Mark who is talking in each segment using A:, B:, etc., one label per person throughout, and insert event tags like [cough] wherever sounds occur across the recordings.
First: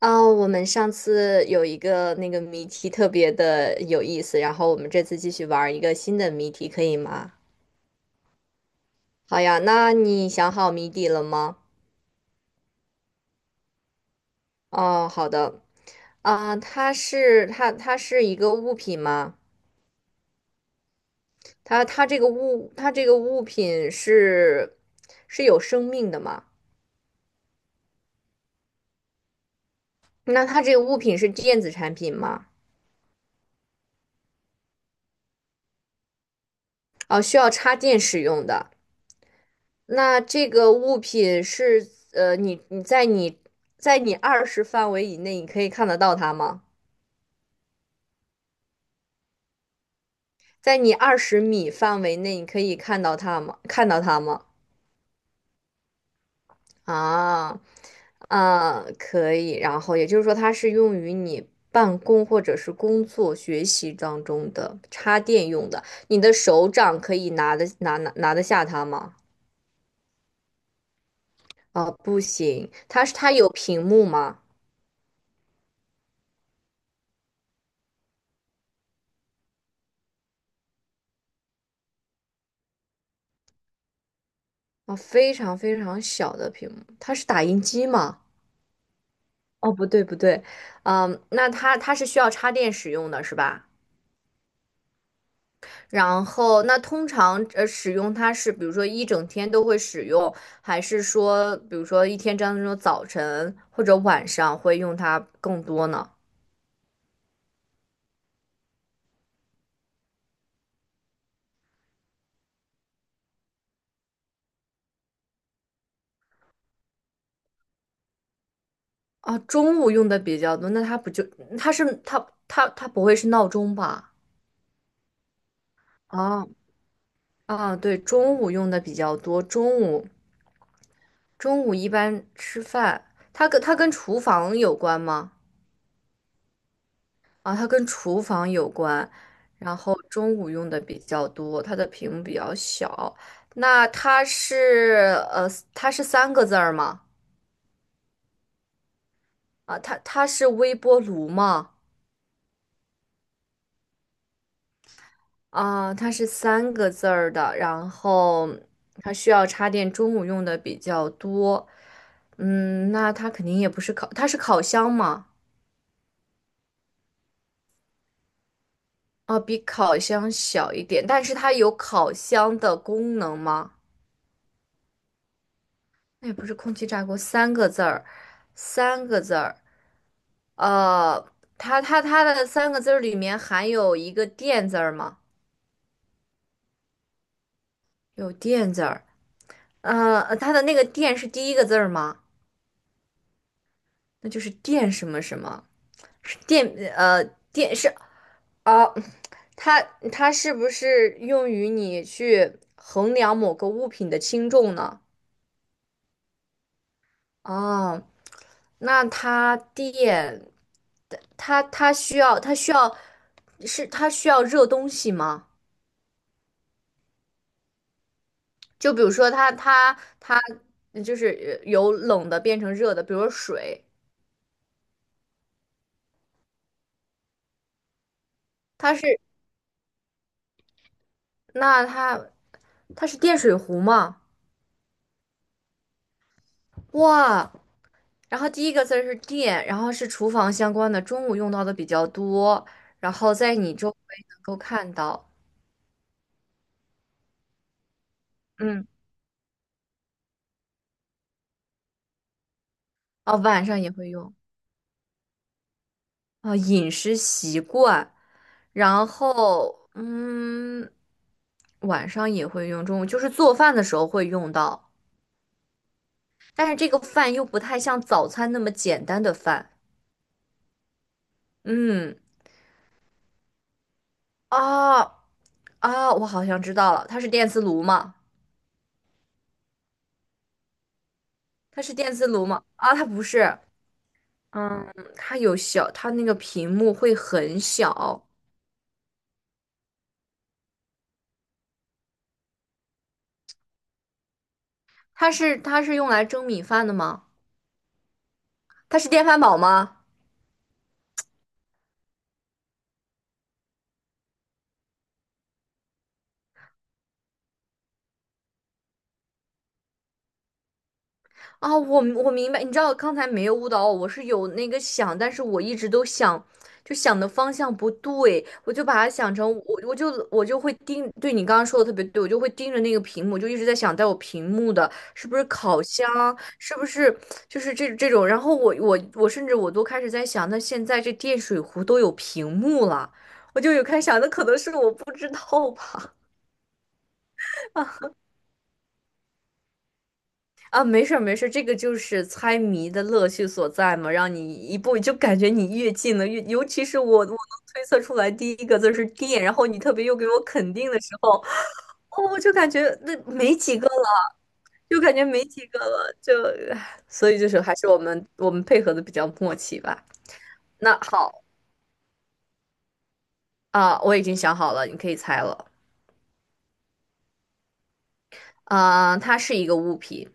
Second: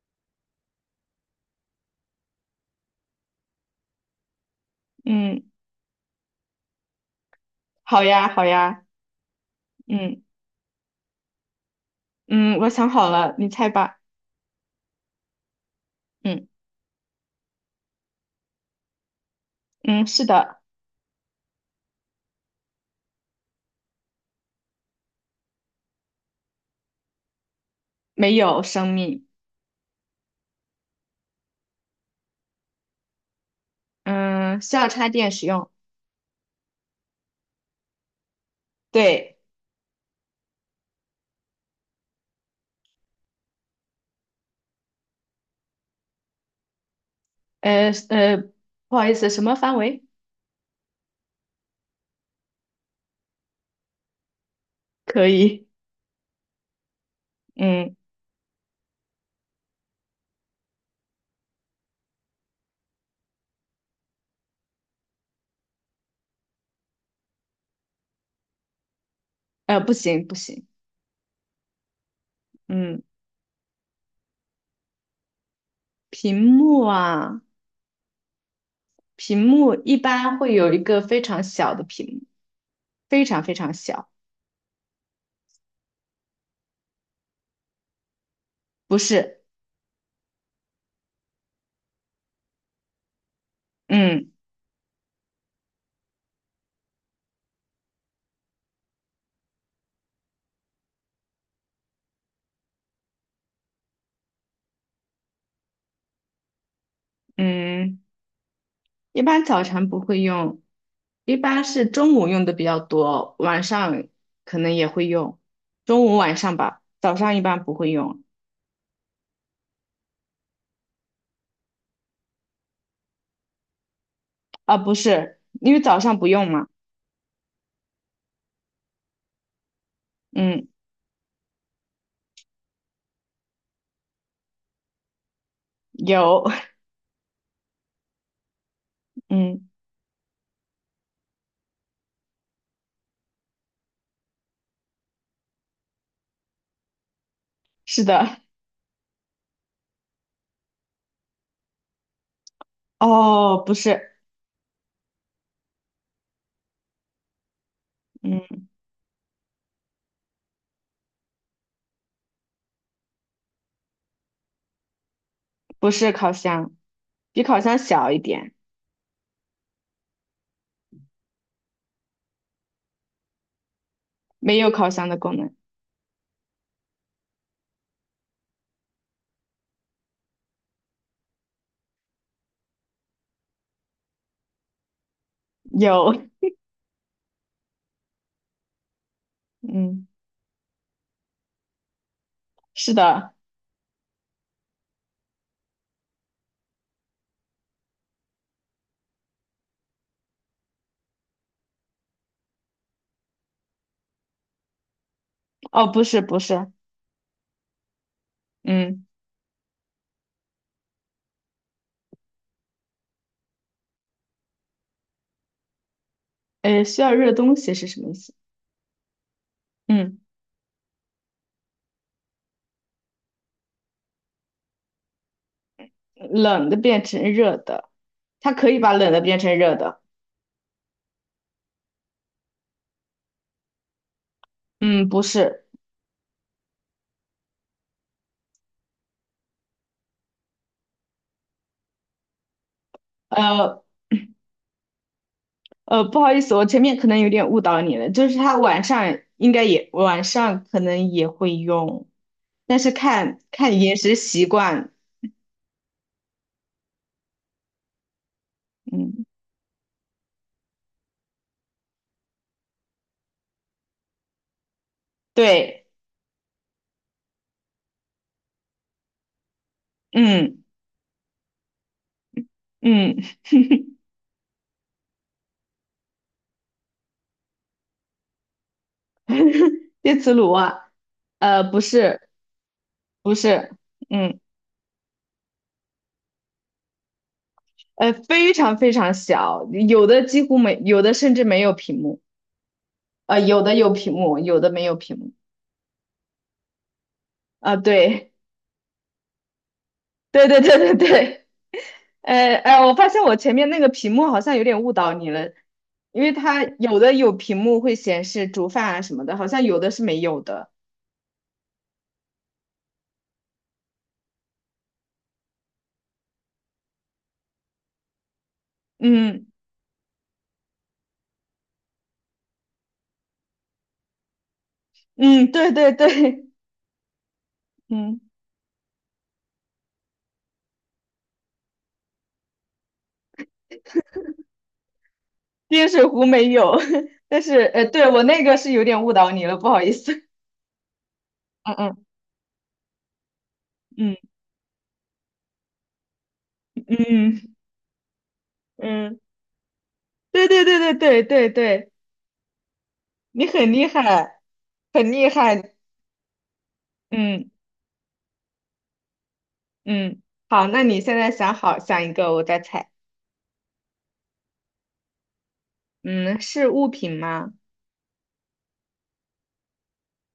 A: 哦，我们上次有一个那个谜题特别的有意思，然后我们这次继
B: 嗯，
A: 续玩一个新的谜题，可以吗？
B: 好呀，好呀，
A: 好呀，那
B: 嗯
A: 你想好谜底了吗？
B: 嗯，我想好了，你猜吧。
A: 哦，好的。
B: 嗯
A: 啊、它是一个物品吗？
B: 嗯，是的，
A: 它这个物品是有生命的吗？
B: 没有生命，
A: 那它这个物品是电子产品吗？
B: 嗯，需要插电使用。
A: 哦，需要插电使用的。
B: 对，
A: 那这个物品是你二十范围以内，你可以看得到它吗？
B: 呃呃，不好意思，什么范围？
A: 在你20米范围内，你可以看到它吗？
B: 可以，
A: 啊，
B: 嗯
A: 啊，可以。然后也就是说，它是用于你办公或者是工作、学习当中的插电用的。你的手掌可以拿得下它吗？
B: 呃，不行不行，
A: 啊，不行。
B: 嗯，
A: 它有屏幕吗？
B: 屏幕啊，屏幕一般会有一个非常小的屏幕，非常非常小，
A: 啊，非常非常小的屏幕。它是打印机吗？
B: 不是，
A: 哦，不对不对，嗯，那它是需要插电使用的是吧？
B: 嗯
A: 然后那通常使用它是比如说一整天都会使用，还是说比如说一天当中早晨或者晚上会用它更多呢？
B: 嗯。一般早晨不会用，一般是中午用的比较多，晚上可能也会用，中午晚上吧，早上一般不会用，
A: 啊，中午用的比较多，那它不就它不会是闹钟吧？
B: 啊，不是，因为早上不
A: 啊
B: 用嘛，
A: 啊，对，中午用的比较多，中午
B: 嗯，
A: 中午一般吃饭，它跟厨房有关吗？
B: 有，
A: 啊，它跟厨房有关，
B: [laughs] 嗯，
A: 然后中午用的比较多，它的屏幕比较小。那它是三个字儿吗？
B: 是的，
A: 啊，它是微波炉吗？
B: 哦，不是，
A: 啊，它是三个字儿的，然后
B: 嗯，
A: 它需要插电，中午用的比较多。嗯，那它肯定也不是它是烤箱吗？
B: 不是烤箱，比烤箱小一点，
A: 啊，比烤箱小一点，但是它有烤箱的功能吗？
B: 没有烤箱的功能，
A: 那也不是空气炸锅，三个字儿。呃，它的三个字儿里面含有一个电字儿吗？
B: 有，
A: 有电字儿。
B: 嗯，
A: 它的那个电是第一个字儿吗？
B: 是的，
A: 那就是电什么什么，是电呃电是哦，它它是不是用于你去衡量某个物品的轻重呢？
B: 哦，不是，不是，
A: 哦，那
B: 嗯，
A: 它电，它它需要它需要是它需要热东西吗？
B: 需要热东西是什么意思？
A: 就比如说它它
B: 嗯。
A: 它就是由冷的变成热的，比如说水，
B: 冷的变成热的，它可以把
A: 它
B: 冷的
A: 是
B: 变成热的。
A: 那它它是电水壶吗？
B: 嗯，不是，
A: 哇，然后第一个字儿是电，然后是厨房相关的，中午用到的比较多，然后在你
B: 呃
A: 周围能够看到，
B: 不好意思，我前面可能有点误导你了，就是它
A: 嗯，
B: 晚上可能也会用，但是
A: 哦，
B: 看
A: 晚
B: 看
A: 上也
B: 饮
A: 会
B: 食
A: 用。
B: 习惯。
A: 啊，饮食习惯，然
B: 嗯，
A: 后晚上也会用，中午就是做饭的时候会用到，
B: 对，
A: 但是这个饭又不太像早餐那么简单的饭。
B: 嗯
A: 嗯，
B: 嗯，
A: 啊啊，我好像知道了，它是电磁炉吗？
B: [laughs] 电磁炉啊，不
A: 它是电
B: 是
A: 磁炉吗？啊，它不
B: 不
A: 是，
B: 是，嗯
A: 嗯，它有小，它那个屏幕会很
B: 呃，
A: 小，
B: 非常非常小，有的几乎没，有的甚至没有屏幕，有的有屏幕，有的没有屏幕。
A: 它是用来蒸米饭的吗？
B: 啊，对。
A: 它是电饭煲吗？
B: 对对对对对，我发现我前面那个屏幕好像有点误导你了，因为它有的有屏幕会显示煮饭啊什么的，好像有的是没有的。
A: 啊，我明白，你知道刚才没有误导我，我是有那个想，但是我一直都想，就想的方向不对，我就把它想
B: 嗯
A: 成我就会盯，对你刚刚说的特别对，我就会盯着那个屏幕，就一直在想带我屏幕的是不是
B: 嗯，对
A: 烤
B: 对
A: 箱，
B: 对，
A: 是不是就是这这
B: 嗯，
A: 种，然后我甚至我都开始在想，那现在这电水壶都有屏幕了，我就有开始想，那可能是我不知道
B: 电水
A: 吧。
B: 壶没有，[laughs] 但是对我那个是有点误导你了，不好意思。[laughs]
A: 啊，没事儿没事儿，这个就
B: 嗯
A: 是猜谜的乐趣所在嘛，
B: 嗯
A: 让你一步就感觉你越近了，越尤其是我
B: 嗯
A: 能
B: 嗯
A: 推测出来第一个字是
B: 嗯，
A: 电，然后你特别又给我
B: 对对
A: 肯
B: 对
A: 定
B: 对
A: 的时
B: 对
A: 候，
B: 对对，
A: 哦，我就感觉那
B: 你
A: 没
B: 很
A: 几
B: 厉
A: 个了，
B: 害，
A: 就
B: 很
A: 感觉
B: 厉
A: 没几
B: 害。
A: 个了，就，唉所以就
B: 嗯
A: 是还是我们配合的比较默契吧。
B: 嗯，好，那
A: 那
B: 你现在
A: 好
B: 想一个，我再猜。
A: 啊，我已经想好了，你可以猜了。
B: 嗯，是物品吗？
A: 啊，它是一个物品，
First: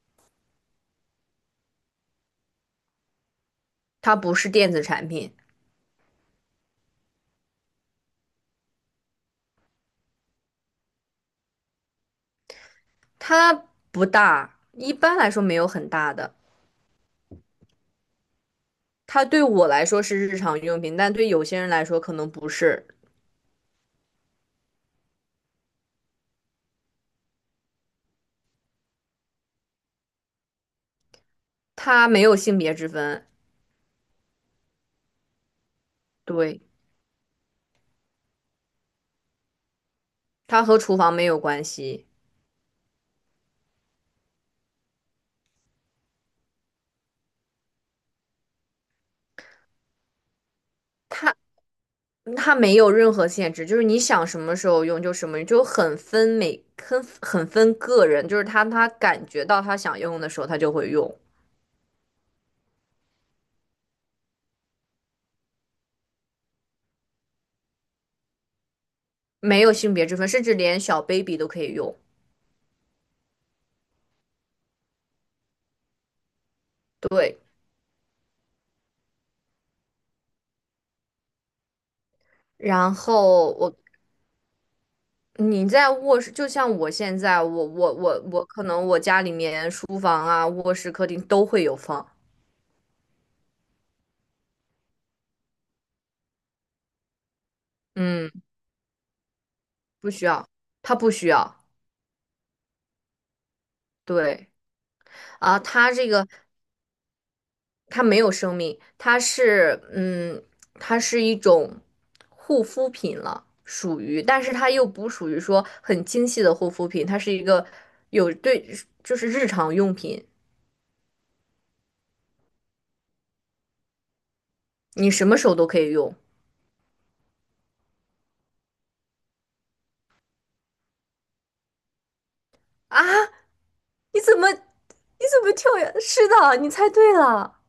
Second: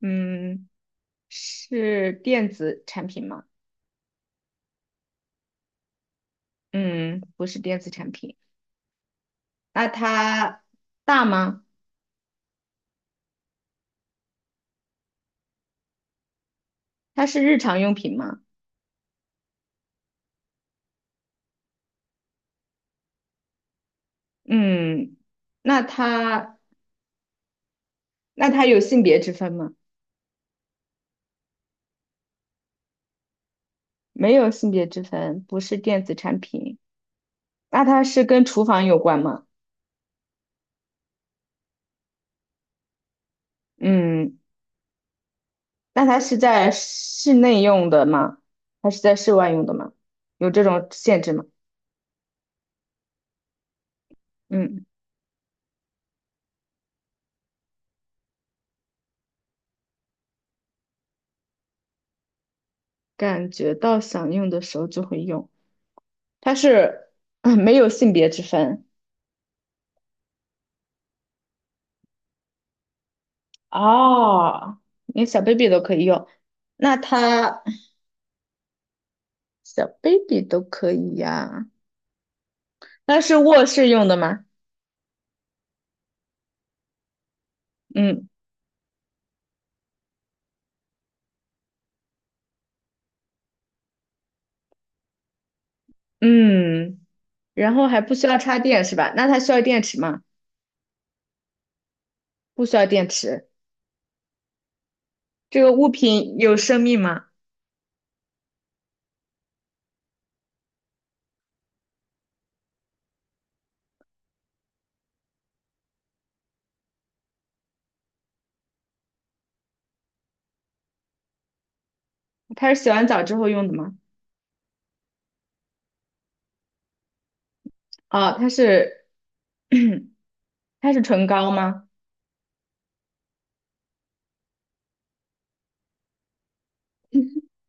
B: 嗯，是电子产品吗？
A: 它不是电子产品，
B: 嗯，不是电子产品。那它大吗？
A: 它不大，一般来说没有很大的。
B: 它是日常用品吗？
A: 它对我来说是日常用品，但对有些人来说可能不是。
B: 嗯，那它那它有性别之分吗？
A: 它没有性别之分，
B: 没有性别之分，不是电子产
A: 对，
B: 品。那它是跟厨房有关吗？
A: 它和厨房没有关系，
B: 嗯，那它是在室内用的吗？还是在室外用的吗？有这种限制
A: 它
B: 吗？
A: 它没有任何限制，就是你想什么时
B: 嗯，
A: 候用就什么用，就很分个人，就是他感觉到他想用的时候他就会用，
B: 感觉到想用的时候就会用。它是嗯没有性别之分
A: 没有性别之分，甚至连小 baby 都可以用。
B: 哦，连小 baby 都可以用。那
A: 对，
B: 它小 baby 都可以呀、
A: 然
B: 那是
A: 后
B: 卧室用的吗？
A: 你在卧室，就像我现在，我我我
B: 嗯
A: 我可能我家里面书房啊、卧室、客厅都会有放，
B: 嗯，然后还不需
A: 嗯，
B: 要插电是吧？那它需要电池
A: 不
B: 吗？
A: 需要，它不需要。
B: 不需要电池。
A: 对啊，
B: 这个物
A: 它这个
B: 品有生命吗？
A: 它没有生命，它是一种护肤品了，属于，但是它又不属于说很精细的护肤品，它是一个有对，就是日常用品，
B: 它是洗完澡之后用的吗？
A: 你什么时候都可以用
B: 哦，它是 [coughs] [clears throat] 它是唇膏吗？
A: 啊？你怎么跳跃？是的，你猜对了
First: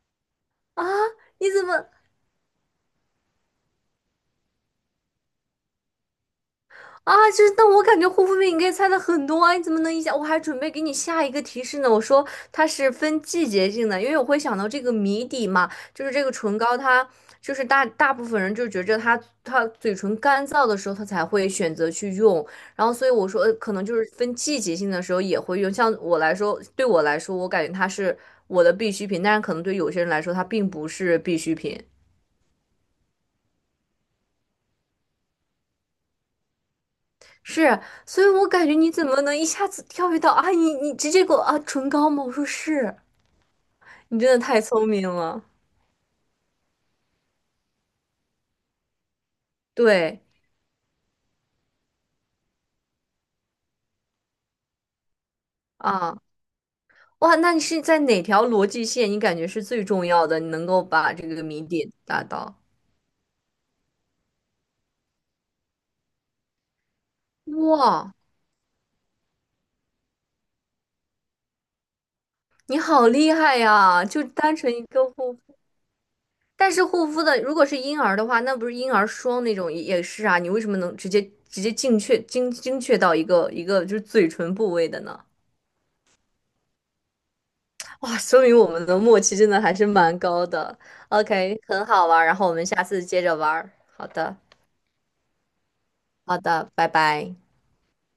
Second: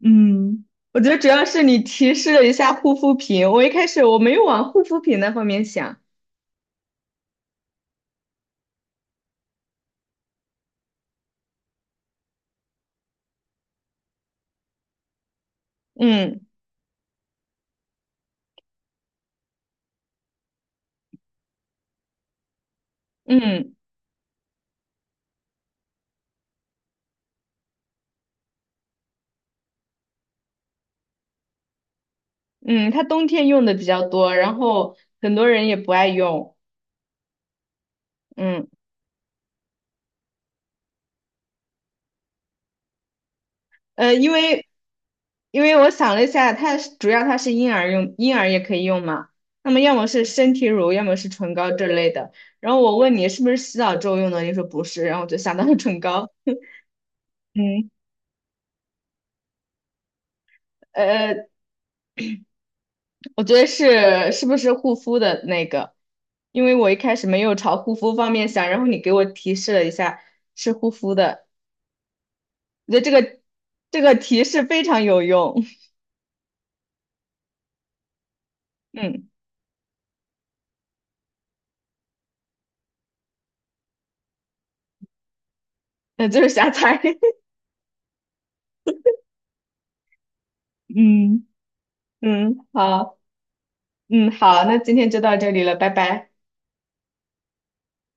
B: 嗯，
A: 啊！
B: 我觉得主要
A: 你
B: 是
A: 怎么？
B: 你提示了一下护肤品，我一开始没有往护肤品那方面想。
A: 啊，就是，但我感觉护肤品你可以猜的很多啊，你怎么能一下？我还准备给你下一个提示呢。我说它是分季节性的，因为我会想到这个谜底嘛，就是这个
B: 嗯
A: 唇膏它，就是大部分人就觉着它嘴唇干燥的时候，它才会选择去用。然后所以我说，可
B: 嗯
A: 能就是分季节性的时候也会用。像我来说，对我来说，我感觉它是我的必需品，但是可能对有些人来说，它并不是必需品。
B: 嗯，它冬天用的比较多，然后很多人也不爱用。
A: 是，所以我感
B: 嗯
A: 觉你怎么能一下子跳跃到啊？你直接给我啊唇膏吗？我说是，
B: 呃，
A: 你真
B: 因
A: 的太
B: 为
A: 聪明了。
B: 因为我想了一下，它是婴儿用，婴儿也可以用嘛。那么要么
A: 对
B: 是身体乳，要么是唇膏这类的。然后我问你是不是洗澡之后用的，你说不是，然后我就想到了唇
A: 啊，
B: 膏。
A: 哇，那你是
B: 嗯
A: 在哪条逻辑线？你感觉是最重要的，你能够把这
B: 呃，
A: 个谜底达到？
B: 我觉得是不是护肤的那个？因为我一开始没有朝护肤
A: 哇，
B: 方面想，然后你给我提示了一下是护肤的。
A: 你
B: 我觉得
A: 好
B: 这
A: 厉
B: 个
A: 害
B: 这
A: 呀！
B: 个
A: 就
B: 提
A: 单
B: 示
A: 纯一
B: 非常
A: 个
B: 有
A: 护肤，
B: 用。
A: 但是护肤的如果是婴儿的话，那不是
B: [laughs]
A: 婴儿
B: 嗯，
A: 霜那种也是啊？你为什么能直接精确到一个一个就是嘴唇部位的呢？
B: 那就是瞎猜。
A: 哇，说明我们的默契真的还是蛮高的。
B: [laughs] 嗯
A: OK，很好玩儿，然后我们
B: 嗯，
A: 下次
B: 好，
A: 接着玩儿。好
B: 嗯
A: 的，
B: 好，那今天就到这里了，拜拜。
A: 好的，拜拜。